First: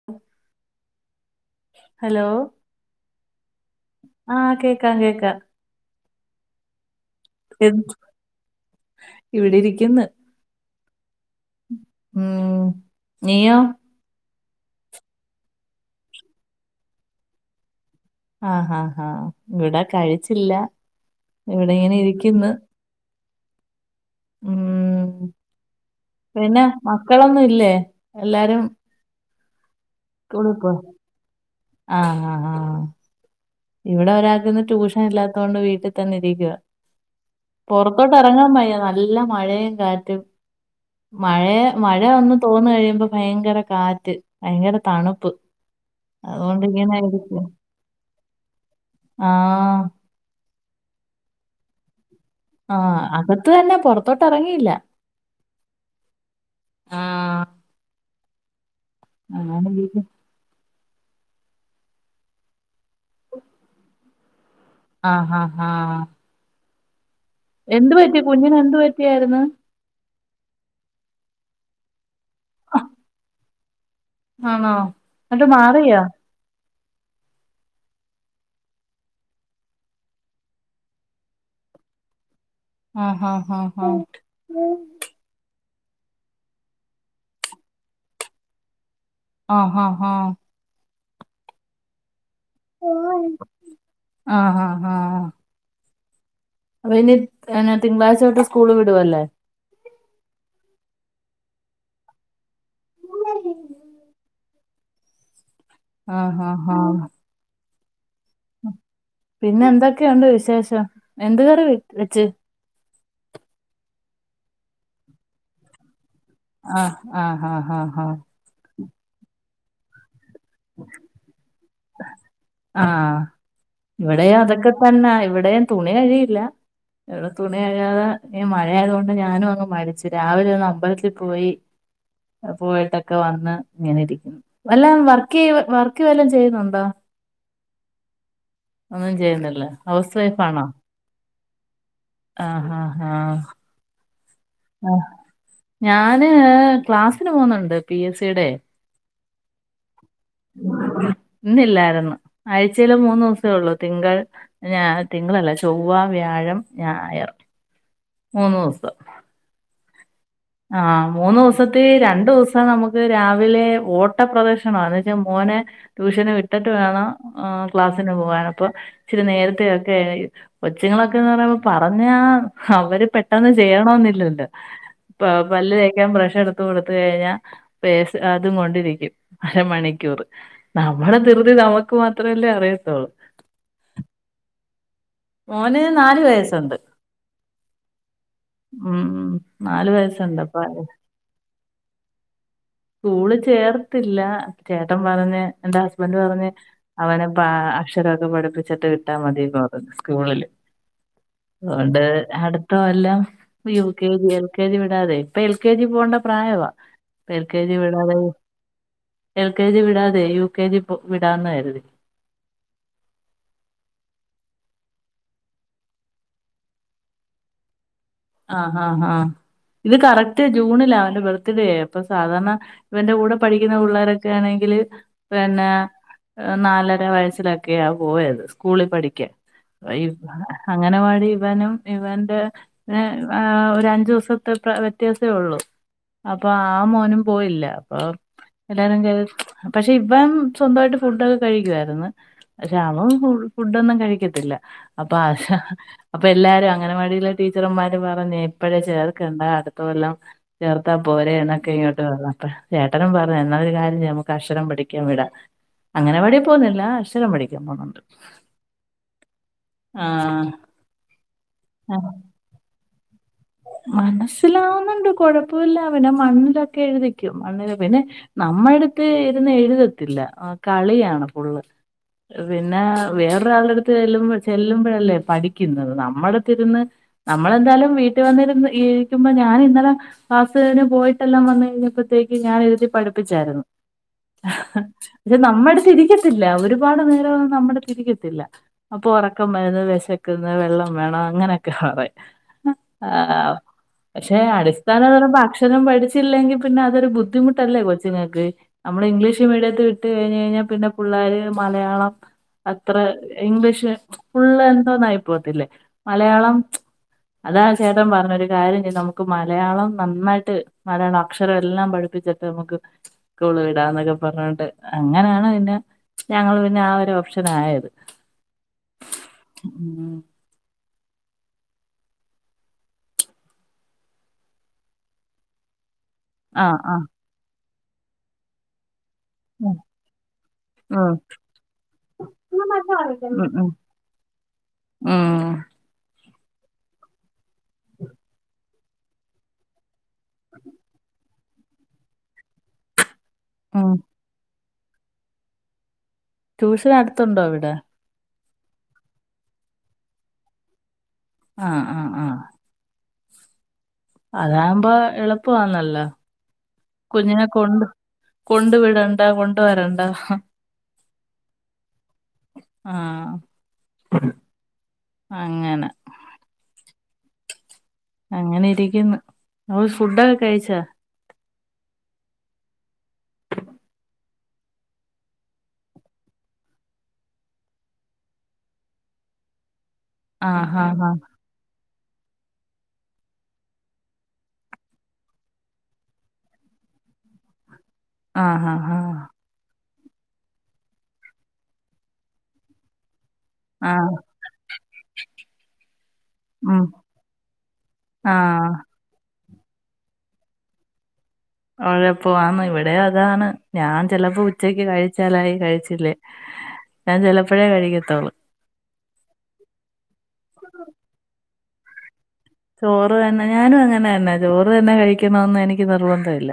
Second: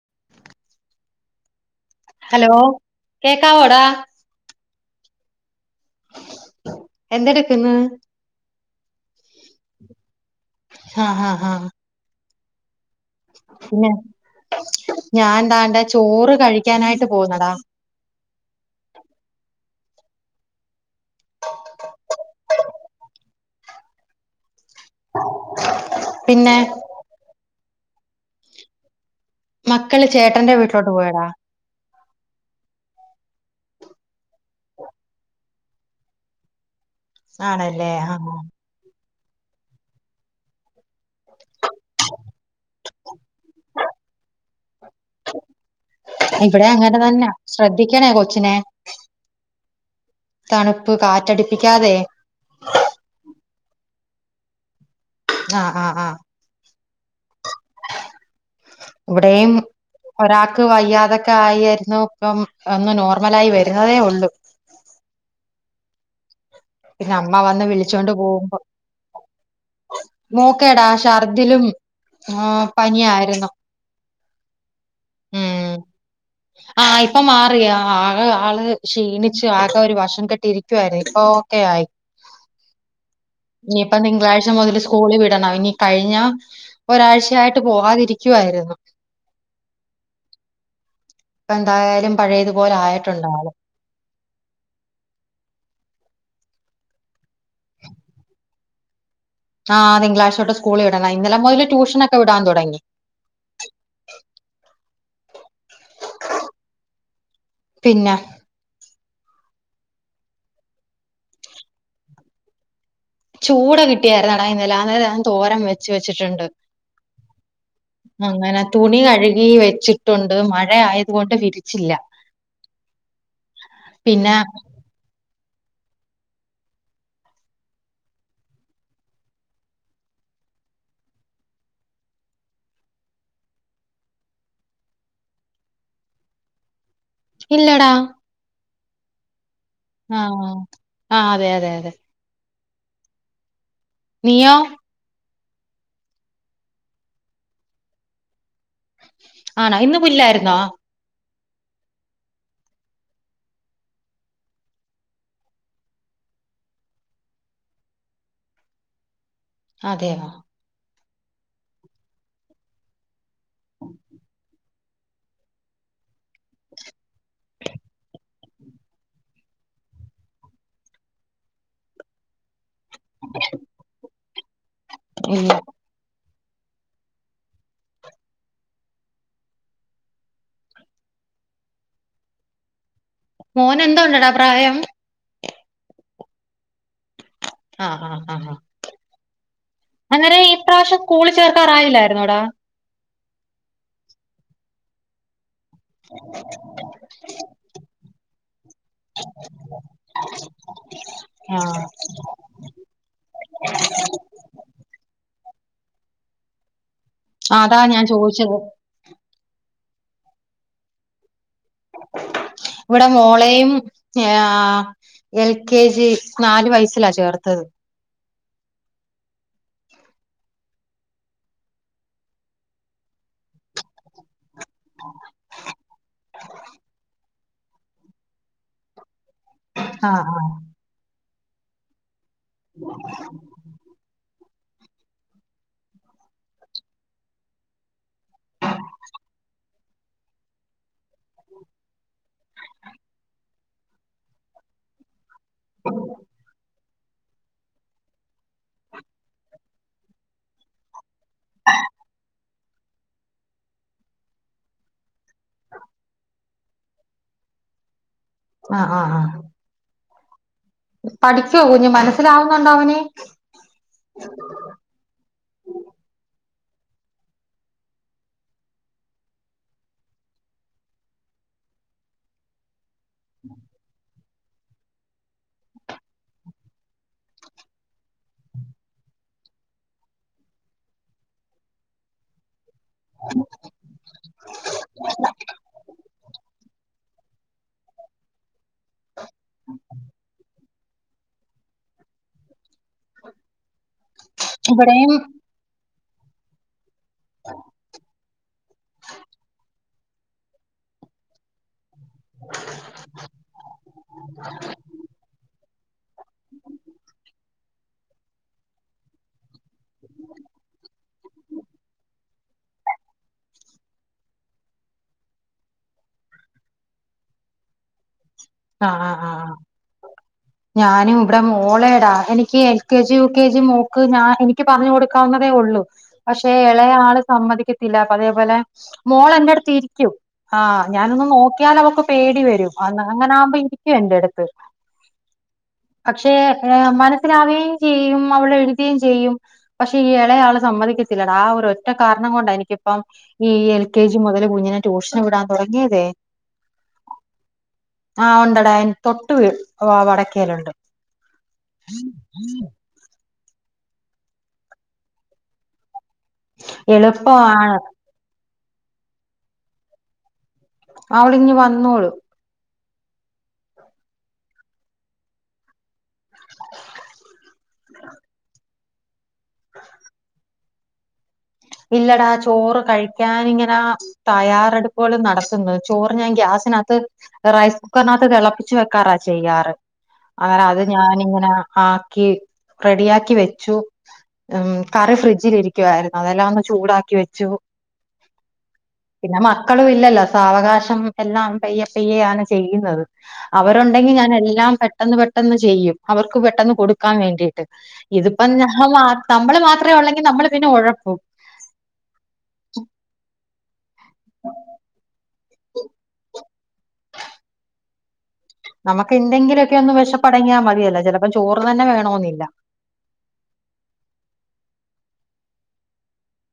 [unintelligible] Hello കേക്കാവോടാ? ആഹ് കേക്കാം കേക്കാം [unintelligible] എന്ത് ഇവിടെ ഇരിക്കുന്നു ഹാ ഹാ ഹാ ഉം നീയോ പിന്നെ ഞാൻ ദാണ്ടെ ചോറ് കഴിക്കാനായിട്ട് പോവുന്നെടാ ആഹ് ഹാ ഹാ ഇവിടാ കഴിച്ചില്ല ഇവിടെ ഇങ്ങനെ ഇരിക്കുന്നു ഉം പിന്നെ മക്കളൊന്നും ഇല്ലേ എല്ലാരും മക്കള് ചേട്ടന്റെ വീട്ടിലോട്ട് പോയെടാ ആഹ് ഹാ ഹാ ഇവിടെ ഒരാക്ക് ഇന്ന് ട്യൂഷൻ ഇല്ലാത്തോണ്ട് വീട്ടിൽ തന്നെ ഇരിക്കുവാ ആണല്ലേ പൊറത്തോട്ട് ആഹ് ഇറങ്ങാൻ വയ്യ നല്ല മഴയും കാറ്റും മഴയ മഴ ഒന്ന് തോന്ന് കഴിയുമ്പോ ഭയങ്കര കാറ്റ് ഭയങ്കര തണുപ്പ് അതുകൊണ്ട് ഇവിടെ ഇങ്ങനെ അങ്ങനെ തെന്നാ ശ്രദ്ധിക്കണേ കൊച്ചിനെ ആഹാ തണുപ്പ് കാറ്റടിപ്പിക്കാതെ ആഹ് അകത്ത് തന്നെ പൊറത്തോട്ട് എറങ്ങിയില്ല ആഹ് ആഹ് ആ് ആഹ് ഇവിടെയും അങ്ങനെരിക്കും ഒരാക്ക് വയ്യാതൊക്കെ ആയിയാർന്നു ഇപ്പം ഒന്ന് നോർമലായി വരുന്നതേ ഉള്ളൂ ആഹ് ആഹാ ഹാ പിന്നെ അമ്മ വന്ന് വിളിച്ചോണ്ട് കുഞ്ഞിന് പോവുമ്പോ എന്ത് പറ്റിയായിരുന്നു മോക്കെടാ ഷർദിലും ആ പനിയായിരുന്നു ആണോ ന്നിട്ട് മാറിയൊ ആഹ ഇപ്പൊ മാറിയ ആകെ ആള് ക്ഷീണിച്ച് ആകെ ഒരു വശം കെട്ടി ഇരിക്കുവായിരുന്നു ഇപ്പൊ ക്കെ ആയി ആഹ് ആഹ് ആഹ് ഇഞ്ഞിപ്പം തിങ്കളാഴ് മുതൽ സ്കൂ ളില് വിടണം ഇനി കഴിഞ്ഞ ഒരാഴ്ചയായിട്ട് പോവാതിരിക്കുവായിരുന്നു ആഹ് ഹാ ഹാ ഇപ്പ എന്തായാലും പഴയതുപോലെ ആയിട്ടുണ്ട് ആള് ആഹ് ആഹ് ആഹ് അപൊ ഇനി എന്നാ തിങ്കളാഴ്ച തൊട്ട് സ്കൂള് വിടുവല്ലേ ആഹ് തിങ്കളാഴ്ച തൊട്ട് സ്കൂളില് വിടണം ഇന്നലെ മുതല് ട്യൂഷനൊക്കെ വിടാൻ തുടങ്ങി ആഹ് ആഹ് ആഹ് പിന്നെ പിന്നെ എന്തൊക്കെയുണ്ട് വിശേഷം എന്ത് കറി വെച്ച് ചൂട കിട്ടിയായിരുന്നുടാ ഇന്നലെ അന്നെരം ഞാൻ തോരം വെച്ച് വെച്ചിട്ടുണ്ട് ആഹ് ആഹ് ആഹ് ആഹ് ആഹ് അങ്ങനെ തുണി കഴുകി വെച്ചു ട്ടുണ്ട് മഴ ആയത് കൊണ്ട് വിരിച്ചില്ല പിന്നെ വെന്നാ ഇവിടെ തുണി കഴികില്ല ഇവിടെ തുണി കഴികാതെ ഇ മഴയായത് കൊണ്ട് ഞാനും അങ്ങ് മടിച്ചു രാവിലെ ഒന്ന് അമ്പലത്തിൽ പോയി പോയിട്ടൊക്കെ വന്ന് ഇങ്ങനെ ഇരിക്കുന്നു വല്ലം വർ ർക്ക് വർക്ക് വല്ലം ചെയ്യുന്നുണ്ടോ ഇല്ലടാ ഒന്നും ചെയ്യുന്നില്ലേ ഹൗസ് വൈഫ് ആഹ് ആണോ ആഹ് അതെ അതെ അതെ ആഹ് ആഹ് ആഹ് നീയോ ആ ഞാന് ക്ലാസ്സിന് പോവുന്നുണ്ട് പി എസ് സിയുടെ ആണാ ഇന്ന് പുല്ലായിരുന്നോ ഇന്നില്ലായിരുന്നു ആഴ്ചയില് മൂന്നിസേ ഉള്ളൂ തിങ്കൾ ഞാ തിങ്കളല്ല ചൊവ്വ വ്യാഴം ഞായർ മൂന്ന് ദിവസം അതെയോ ആഹ് മൂന്നുദിവസത്തി രണ്ടുദിവസം നമുക്ക് രാവിലെ ഓട്ട പ്രധാർശനമാ വെച്ചാ മോനെ ട്യൂഷന് വിട്ടിട്ട് വേണം ക്ലാസ്സിന് പോവാന് അപ്പൊ ഇച്ചിരി നേരത്തെ ഒക്കെ കൊച്ചുങ്ങളൊക്കെന്ന് പറയുമ്പോ പറഞ്ഞാ അവര് പെട്ടെന്ന് ചെയ്യണോന്ന്ല്ലല്ലോ ഇല്ല പല്ല് തേ ക്കാൻ ബ്രഷ് എടുത്ത്കൊടുത്തു കഴിഞ്ഞാ പേസ് അതും കൊണ്ടിരിക്കും അരമണിക്കൂറ് നമ്മള ധൃതി നമുക്ക് മാത്രമെല്ലേ അറിയത്തുള്ളൂ മോന് എന്തോണ്ടെടാ പ്രായം മോന് നാല് വയസ്സുണ്ട് ആ ആ ആ ആ ഉ നാലു അന്നേരം ഈ വയസണ്ട്പ്പ പ്രാവശ്യം സ്കൂളിൽ ചേർക്കാറായില്ലായിരുന്നോടാ സ്ക്കൂളിൽ ചേർത്തില്ല ചേട്ടൻ പറഞ്ഞ് എന്റെ ഹസ്ബന്റ് പറഞ്ഞ് അവനെ പ അക്ഷരമൊക്കെ പഠിപ്പിച്ചിട്ട് വിട്ടാ മതിന്ന് പറഞ്ഞു സ്കൂളില് ആ അതുകൊണ്ട് അടു ട്ടോ എല്ലാം U K L K G വിടാതെ ഇപ്പൊ എൽ കെ ജി പോകേണ്ട പ്രായവാ എ ആ, കെ ജി അതാ ഞാൻ വിടാതെ ചോദിച്ചത് എൽ കെ ജി വിടാതെ യു കെ ജി വിടാന്ന് കരുതി ഇവിടെ മോളയും ഞ എൽ കെ ജി നാലു വയസ്സിലാ ചേർത്തത് ആഹ് ആഹ ആഹ ഇത് കറക്റ്റ് ജൂണില അവന്റെ ബർത്ത്ഡേ അപ്പൊ സാധാരണ ഇവന്റെ കൂടെ പഠിക്കുന്ന പിള്ളേരൊക്കെ ആണെങ്കിൽ പിന്നെ നാലര വയസ്സിലാ ഒക്കെയ പോയത് സ്കൂളിൽ പഠിക്കാ ആ ആ അംഗൻവാടി ഇവനും ഇവന്റെ പിന്നെ ഒരു അഞ്ചു ദിവസം വ്യത്യാസേള്ളൂ അപ്പൊ ആ മോനും പോയില്ല അപ്പൊ എല്ലാരും കേ പക്ഷെ ഇവൻ സ്വന്തമായിട്ട് ഫുഡൊക്കെ കഴിക്കുവരുന്നു പക്ഷ അവൻ ഫുഡൊന്നും കഴിക്കത്തില്ല അപ്പൊ ആ അപ്പൊ എല്ലാരും അംഗനവാടി - ടീച്ചർന്മാര് പറഞ്ഞ ഇപ്പഴേ ചേർക്കണ്ട അടുത്ത കൊല്ലാം ചേർത്താ പോര എന്നൊക്കെ ഇങ്ങോട്ട് പറഞ്ഞ പ്പോൾ ചേട്ടനും പറഞ്ഞു എന്നരു കാര്യംഞമുക്ക് അക്ഷരം പഠിക്കാൻ വിടാം അംഗൻവാടി പോകുന്നില്ല അക്ഷരം പടിക്കാൻ പോന്നുണ്ട് ആഹ ആഹ ആഹ ആഹ പഠിക്കുവോ കുഞ്ഞ് മനസ്സിലാവുന്നുണ്ടോ അവനെ മനസ്സിലാവുന്നുണ്ട് കൊഴപ്പുല്ല പിന്നെ മണ്ണിലൊക്കെ എഴുതിക്കും. മണ്ണില് പിന്നെ നമ്മ എടുത്ത് ഇരുന്ന് എഴുതത്തില്ല കളിയാണ് ഫുള്ള്. പിന്നെ വേറെ ഒരാളട്ത്ത് ചെല്ലുമ്പത് ചെല്ലമ്പൊഴല്ലേ പഠിക്കുന്നത്. നമ്മൾ തിരുന്ന് നമ്മളെന്തായാലും വീട്ട് ട്ടി വന്നിരുന്ന് ഈരിക്കുമ്പോ ഞാൻ ഇന്നലെ ക്ലാസ്സ് കയിഞ്ഞ് പോയിട്ടെല്ലാം വന്ന് കഴിഞ്ഞപ്പത്തേക്ക് ഞാൻ എഴുതി പഠിപ്പിച്ചായിരുന്നു. ഇത് നമ്മടത് ഇരിക്കത്തില്ല. ഒരുപാട് നേരം ഒന്ന് നമ്മുടത് ഇരിക്കത്തില്ല. അപ്പൊ ഒറക്കം വരുന്ന് വിശക്കന്ന് വെള്ളം വേണം അങ്ങനെയൊക്കെ പറയും. ആഹ് പക്ഷെ അടിസ്ഥാന ഇവിടെയും തരം അക്ഷരം പഠിച്ചില്ലെങ്കിൽ പിന്നെ അതൊരു ബുദ്ധിമുട്ടല്ലെ കൊച്ചിങ്ങൾക്ക്. നമ്മള് ഇംഗ്ലീഷ് മീഡിയത്തി വിട്ട് കഴിഞ്ഞ കഴിഞ്ഞാൽ പിന്നെ പുള്ളേര് മലയാളം അത്ര ഇംഗ്ലീഷ് ഫുള്ള് എന്തോന്നായി പോകത്തില്ലേ മലയാളം അതാ ചേട്ടൻ പറഞ് ഒരു കാര്യ ചെയ്. നമുക്ക് മലയാളം നന്നായിട്ട് മലയാള അക്ഷരം എല്ലാം പഠിപ്പിച്ചിട്ട് നമുക്ക് സ്കൂള് വിടാന്നൊക്കെ പറഞ്ഞോണ്ട്. അങ്ങനെയാണ് പിന്നെ ഞങ്ങള് പിന്നെ ആ ഒരു ഓപ്ഷൻ ആയത്. ആഹ് ആഹ് ആഹ് ആഹ് ഉം ഞാനും ഇവിടെ മോളേടാ. എനിക്ക് L K G U K G മോക്ക് ഞാൻ എനിക്ക് പറഞ്ഞു കൊട് ക്കാവുന്നതേ ഉള്ളൂ പക്ഷെ ആഹ് ആഹ് എളയാള് സമ്മതിക്കത്തില്ല. അതേപോലെ മോളെന്റെ അടുത്ത് ഉം ഇരിക്കും. ആഹ് ഉം ഞാനൊന്ന് നോക്കിയാൽ അവക്ക് പേടി വരുംആന്ന് ഉം അങ്ങനാകുമ്പോ ഉം ഇരിക്കു എന്റെ അടുത്ത്. ഉം പക്ഷെ മനസ്സിലാവുകയും ചെയ്യും അവള് എഴുതെ ചെയ്യും. പക്ഷെ ഈ എളയാള് സമ്മതിക്കത്തില്ലട. ആ ഒരു ഒറ്റ കാരണം കൊണ്ട എനിക്കിപ്പം ഈ എൽ ഉം കെ ജി ജി മുതൽ കുഞ്ഞിനെ ടൂഷന് വിടാ തുടങ്ങിയതേ. ട്യൂഷൻ അടുത്തുണ്ടോ ഇവിടെ? ആഹ് ഉണ്ടടെ. തൊട്ട് വീ വടക്കെലുണ്ട്. ആഹ് ആഹ് ആഹ് അതാവ്മ്പോ എളുപ്പമാന്നല്ലോ. കുഞ്ഞിനെ എളുപ്പമാണ് കൊണ്ട് കൊണ്ട് വിടണ്ട കൊണ്ട് വരണ്ട. ഹ അവള് ഇങ്ങ് വന്നോളും. ആഹ് അങ്ങനെ അങ്ങനെ ഇരിക്കുന്ന്. അവൾ ഫുഡൊക്കെ കഴിച്ചാ? ഇല്ലടാ ചോറ് കഴിക്കാൻ ഇങ്ങന തയ്യാറെടുപ്പുകൾ നടത്തുന്നത്. ചോറ് ഞാൻ ഗ്യാസിനകത്ത് റൈസ് കുക്കറിനകത്ത് തിളപ്പിച്ചു വെക്കാറാ ചെയ്യാറ്. ആ അങ്ങനെ അത് ഹാ ഹാ ഞാാനിങ്ങനെ ആക്കി റെഡിയാക്കി വെച്ചു. ഉം കറി ഫ്രിഡ്ജിലി രിക്കുവായിരുന്നു അത് എല്ലാന്ന് ചൂടാക്കി വെച്ചു. ആഹ് ഹ ആഹ് പിന്നെ മക്കളും ഇല്ലല്ലോ സാവകാശം എല്ലാം പെയ്യ പെയ്യയാണ് ചെയ്യുന്നത്. ആ അവരുണ്ടെങ്കി ഞാൻ എല്ലാം പെട്ടെന്ന് പെട്ടെന്ന് ചെയ്യും. അവർക്ക് പെട്ടെന്ന് ഉം കൊടുക്കാൻ വേണ്ടിട്ട്. ആ ഇതിപ്പം ഞാമാ നമ്മള് മാത്രേ ഉള്ളെങ്കി നമ്മൾ പിന്നെ ഒഴപ്പും. ഒഴപ്പുവാന്ന് ഇവിടെ അതാണ് ഞാൻ ചിലപ്പോ ഉച്ചക്ക് കഴിച്ചാലായി കഴിച്ചില്ലേ ഞാൻ ചിലപ്പഴേ കഴിക്കത്തൊള്ളൂ. നമക്ക് എന്തെങ്കിലൊക്കെയൊന്ന് വിഷപ്പടങ്ങിയാൽ മതിയല്ലോ. ചെലപ്പം ചോറ് തന്നെ വേണോന്നില്ല. ചോറ് തന്നെ ഞാനും അങ്ങനെന്നെ. ചോറ് തന്നെ കഴിക്കണൊന്നും എനിക്ക് നിർബന്ധയില്ല.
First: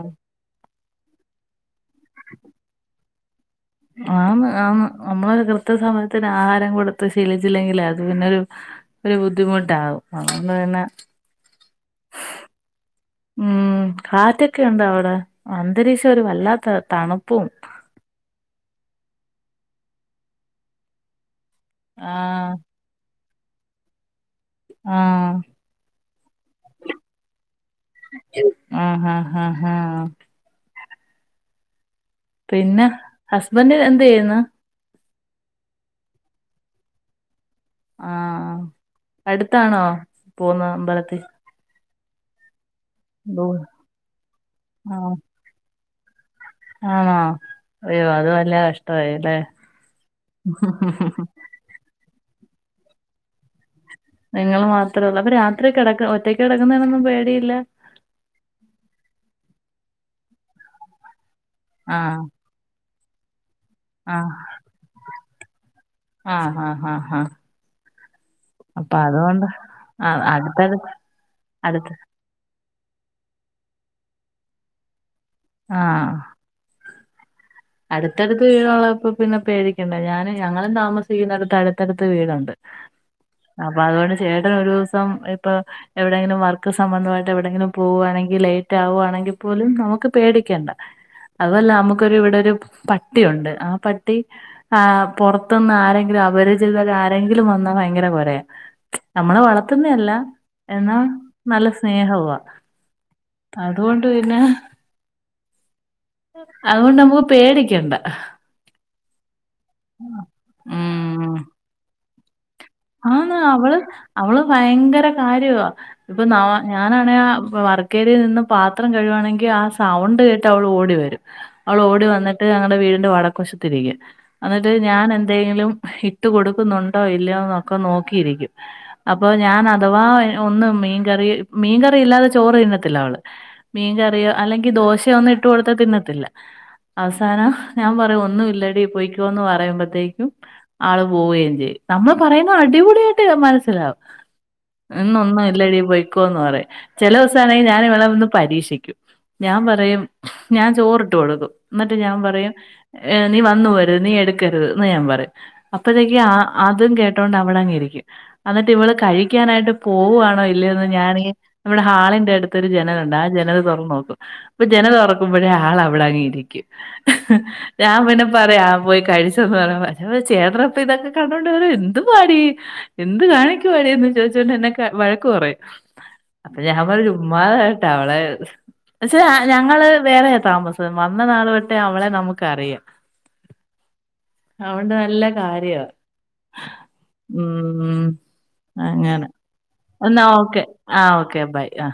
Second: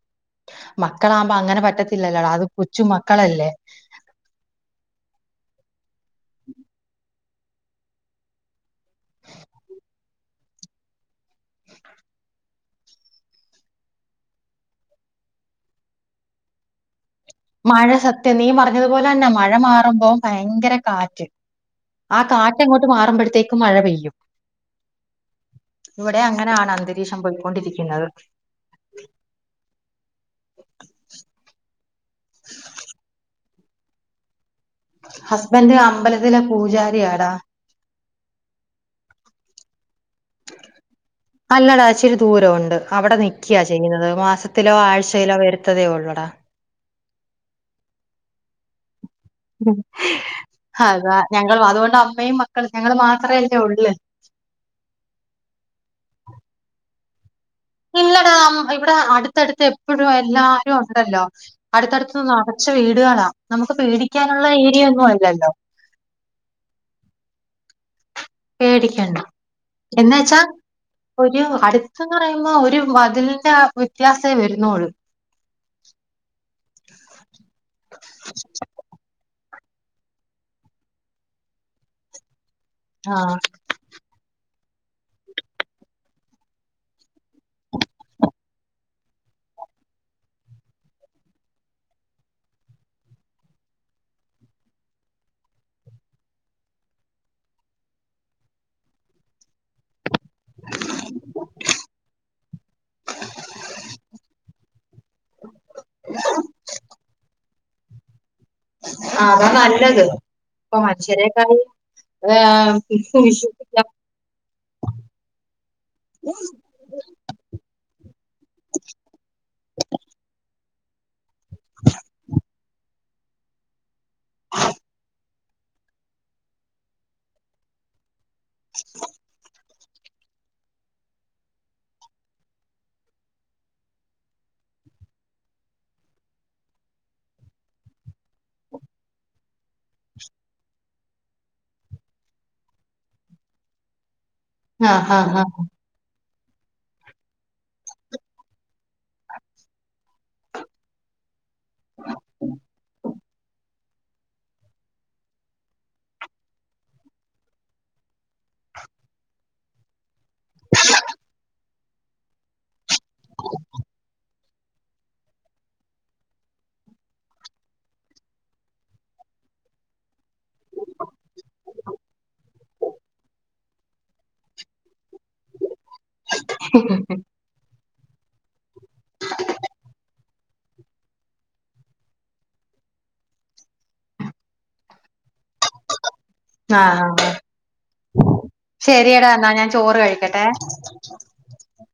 ആ മക്കളാകുമ്പോ അങ്ങനെ പറ്റത്തില്ലല്ലോടാ. അത് പുച്ചു മക്കളല്ലേ. ആന്ന് ആന്ന് നമ്മളൊരു കൃത്യ സമയത്തിന് ആഹാരം കൊടുത്ത് ശീലിച്ചില്ലെങ്കിലേ അത് പിന്നൊരു ഒരു ബുദ്ധിമുട്ടാകും. അതോണ്ട് പിന്നെ ഉം കാറ്റൊക്കെ ഉണ്ടോ അവിടെ? അന്തരീക്ഷം ഒരു വല്ലാത്ത തണുപ്പും. മഴ സത്യം നീ മറഞ്ഞതുപോലെന്നെ മഴ മാറുമ്പോം ഭയങ്കര കാറ്റ് ആ ആഹ് കാറ്റങ്ങോട്ട് മാറുമ്പോഴത്തേക്കും മഴ പെയ്യും ആഹ് ഇവിടെ അങ്ങനാണ് അന്തരീക്ഷം പോയിക്കൊണ്ടിരിക്കുന്നത് ആ ഹ ഹ ഹ ക് പിന്നെ ഹസ്ബന്റ് എന്തെയ്യുന്ന് ഹസ്ബൻഡ് അമ്പലത്തിലെ പൂജാരിയാടാ ആഹ് അടുത്താണോ പോവുന്ന അമ്പലത്തി അല്ലടാ ഇച്ചിരി ദൂരം ഉണ്ട് അവിടെ ദൂ നിക്ക്യ ചെയ്യുന്നത് മാസത്തിലോ ആഹ് ആഴ്ചയിലോ വരുത്തതെ ഉള്ളൂടാ ആണോ അയ്യോ അത് വല്ല കഷ്ട്ടായില്ലേ അത ഞങ്ങൾ അതുകൊണ്ട് അമ്മയും മക്കള ഞങ്ങള് മാത്രല്ലേ ഉള്ളു നിങ്ങള് മാത്രള്ളൂ അപ്പൊ രാത്രികെടക്ക ഒറ്റക്കിടക്കുന്നതിനൊന്നും പേടിയില്ല ഇല്ലടാ ഇവിടെ അടുത്തടുത്ത് എപ്പോഴും എല്ലാരും ഉണ്ടല്ലോ ആഹ് അടുത്തടുതൊന്നും ആ [unintelligible] നമുക്ക് ആഹ് പേടിക്കാനുള്ള ഏരിയൊന്നും അല്ലല്ലോ ആഹ് ആഹ് ആഹ് ഹ പേടിക്കണ്ട എന്ന് ആഹ് വെച്ചാ അടുത്തടു ഒരു അടുത്ത് അടുത്ത പറയുമ്പോ ഒരു മതിലിന്റെ ആ വ്യത്യാസെ വരുന്നോള്ളു ആഹ് അടുത്തടുത്ത് വീടുള്ളപ്പോ പിന്നെ പേടിക്കണ്ട ഞാൻ ഞങ്ങളും താമസിക്കുന്നടുത്ത് അടുത്തടുത്ത് വീടൊണ്ട് ആഹ! അപ്പൊ അതുകൊണ്ട് ചേട്ടൻ ഒരൂസം ഇപ്പൊ എവിടെയെങ്കിലും വർക്ക് സംബന്ധമായിട്ട് എവിടെയെങ്കിലും പോവുവാണെങ്കിൽ ലേറ്റ് ആകുവാണെങ്കിൽ പോലും നമുക്ക് പേടിക്കേണ്ട അതൊല്ല നമുക്കൊരു ഇവിടെ ഒരു പട്ടിയുണ്ട് ആ പട്ടി ആ പൊറുത്തന്ന് ആരെങ്കിലും അപരിചിതര് ആരെങ്കിലും വന്നാ ഭയങ്കര കുരെ നമ്മളെ വളർത്തുന്നെ അല്ല എന്ന നല്ല സ്നേഹവാ അതുകൊണ്ട് പിന്നെ അതുകൊണ്ട് നമ്മക് പ് പേടിക്കണ്ട അതാ നല്ലത്! ! ഇപ്പൊ മനുഷ്യരെക്കായി- ആന്ന്‌ അവള് അവള് ഭയങ്കര കാര്യാ ഇപ്പൊ ന- ഞാനാണെ ആ വർക്കേരിയിൽ നിന്ന് പാത്രം കഴിയുവാണെങ്കിൽ ആ സൗണ്ട് കേട്ട് അവൾ ഓടി വരും. അവൾ ഓടി വന്നിട്ട് ഞങ്ങടെ വീടിന്റെ വടക്ക വശത്തിരിക്കും എന്നിട്ട് ഞാൻ എൻ - എന്തെങ്കിലും ഇട്ട് കൊടുക്കുന്നുണ്ടോ ഇല്ലയോ എന്നൊക്കെ നോക്കിയിരിക്കും. അപ്പൊ ഞാൻ അഥവാ ഒന്നും മീൻകറി മീൻകറി ഇല്ലാതെ ചോറ് തിന്നത്തില്ല അവള്- മീൻകറിയോ അല്ലെങ്കിൽ ദോശയോ ഒന്നും ഇട്ട് കൊടുത്ത തിന്നത്തില്ല അവസാനം ഞാൻ പറയും ഒന്നും ഇല്ലടി പോയ്ക്കോന്ന് പറയുമ്പോ- ത്തേക്കും ആള് പോവുകയും ചെയ്യും നമ്മള് പറയുന്ന അടിപൊളിയായിട്ട് മനസ്സിലാവും. ആ ഇന്ന ആ ഒന്നും ഇല്ലടി പോയ്ക്കോന്ന് പറയും. ചില ദിവസണെ ഞാൻ ഇവളെ ഒന്ന് പരീക്ഷിക്കും. ഞാൻ പറയും ഞാൻ ചോറിട്ട് കൊടുക്കും. എന്നിട്ട് ഞാൻ പറയും നീ വന്നുപോവരുത് നീ എടു- ക്കരുത് എന്ന് ഞാൻ പറയും അപ്പഴത്തേക്ക് അതും കേ- ട്ടോണ്ട് അവിടെങ്ങിരിക്കും എന്നിട്ട് ഇവള് കഴിക്കാനായിട്ട് പോവുവാണോ ഇല്ലയോന്ന് ഞാനീ - നമ്മുടെ ഹാളിന്റെ അടുത്തൊരു ജനലുണ്ട് ആ ജനൽ തുറന്ന് നോക്കും. ഇപ്പൊ ജനല് തുറക്കുമ്പോഴേ ആൾ അവിടങ്ങിരിക്കും. ഞാൻ പിന്നെ പറയാ പോയി കഴിച്ചോന്ന് പറയുമ്പം പക്ഷേ ചേട്ടപ്പ ഇതൊക്കെ കണ്ടോണ്ടണ്ട് വരും എന്തുവാടി എന്ത് കാണിക്കുവാടിന്ന് ചോദിച്ചോണ്ട് എന്നെ വഴക്ക് പറയും ഞാൻ പറയും ചുമ്മാഎട്ടാ അവളെ ഞങ്ങള് വേറെ താമസം വന്ന നാള് തൊട്ടെ അവളെ നമുക്കറിയാം. അവണ്ട് നല്ല കാര്യവാ ആഹ! ഉ അങ്ങനെ എന്നാ ഞാൻ ചോറ് എന്നാ കഴിക്കട്ടെ ഓക്കെ! ആ.. ഓക്കെ ബൈ. ആ.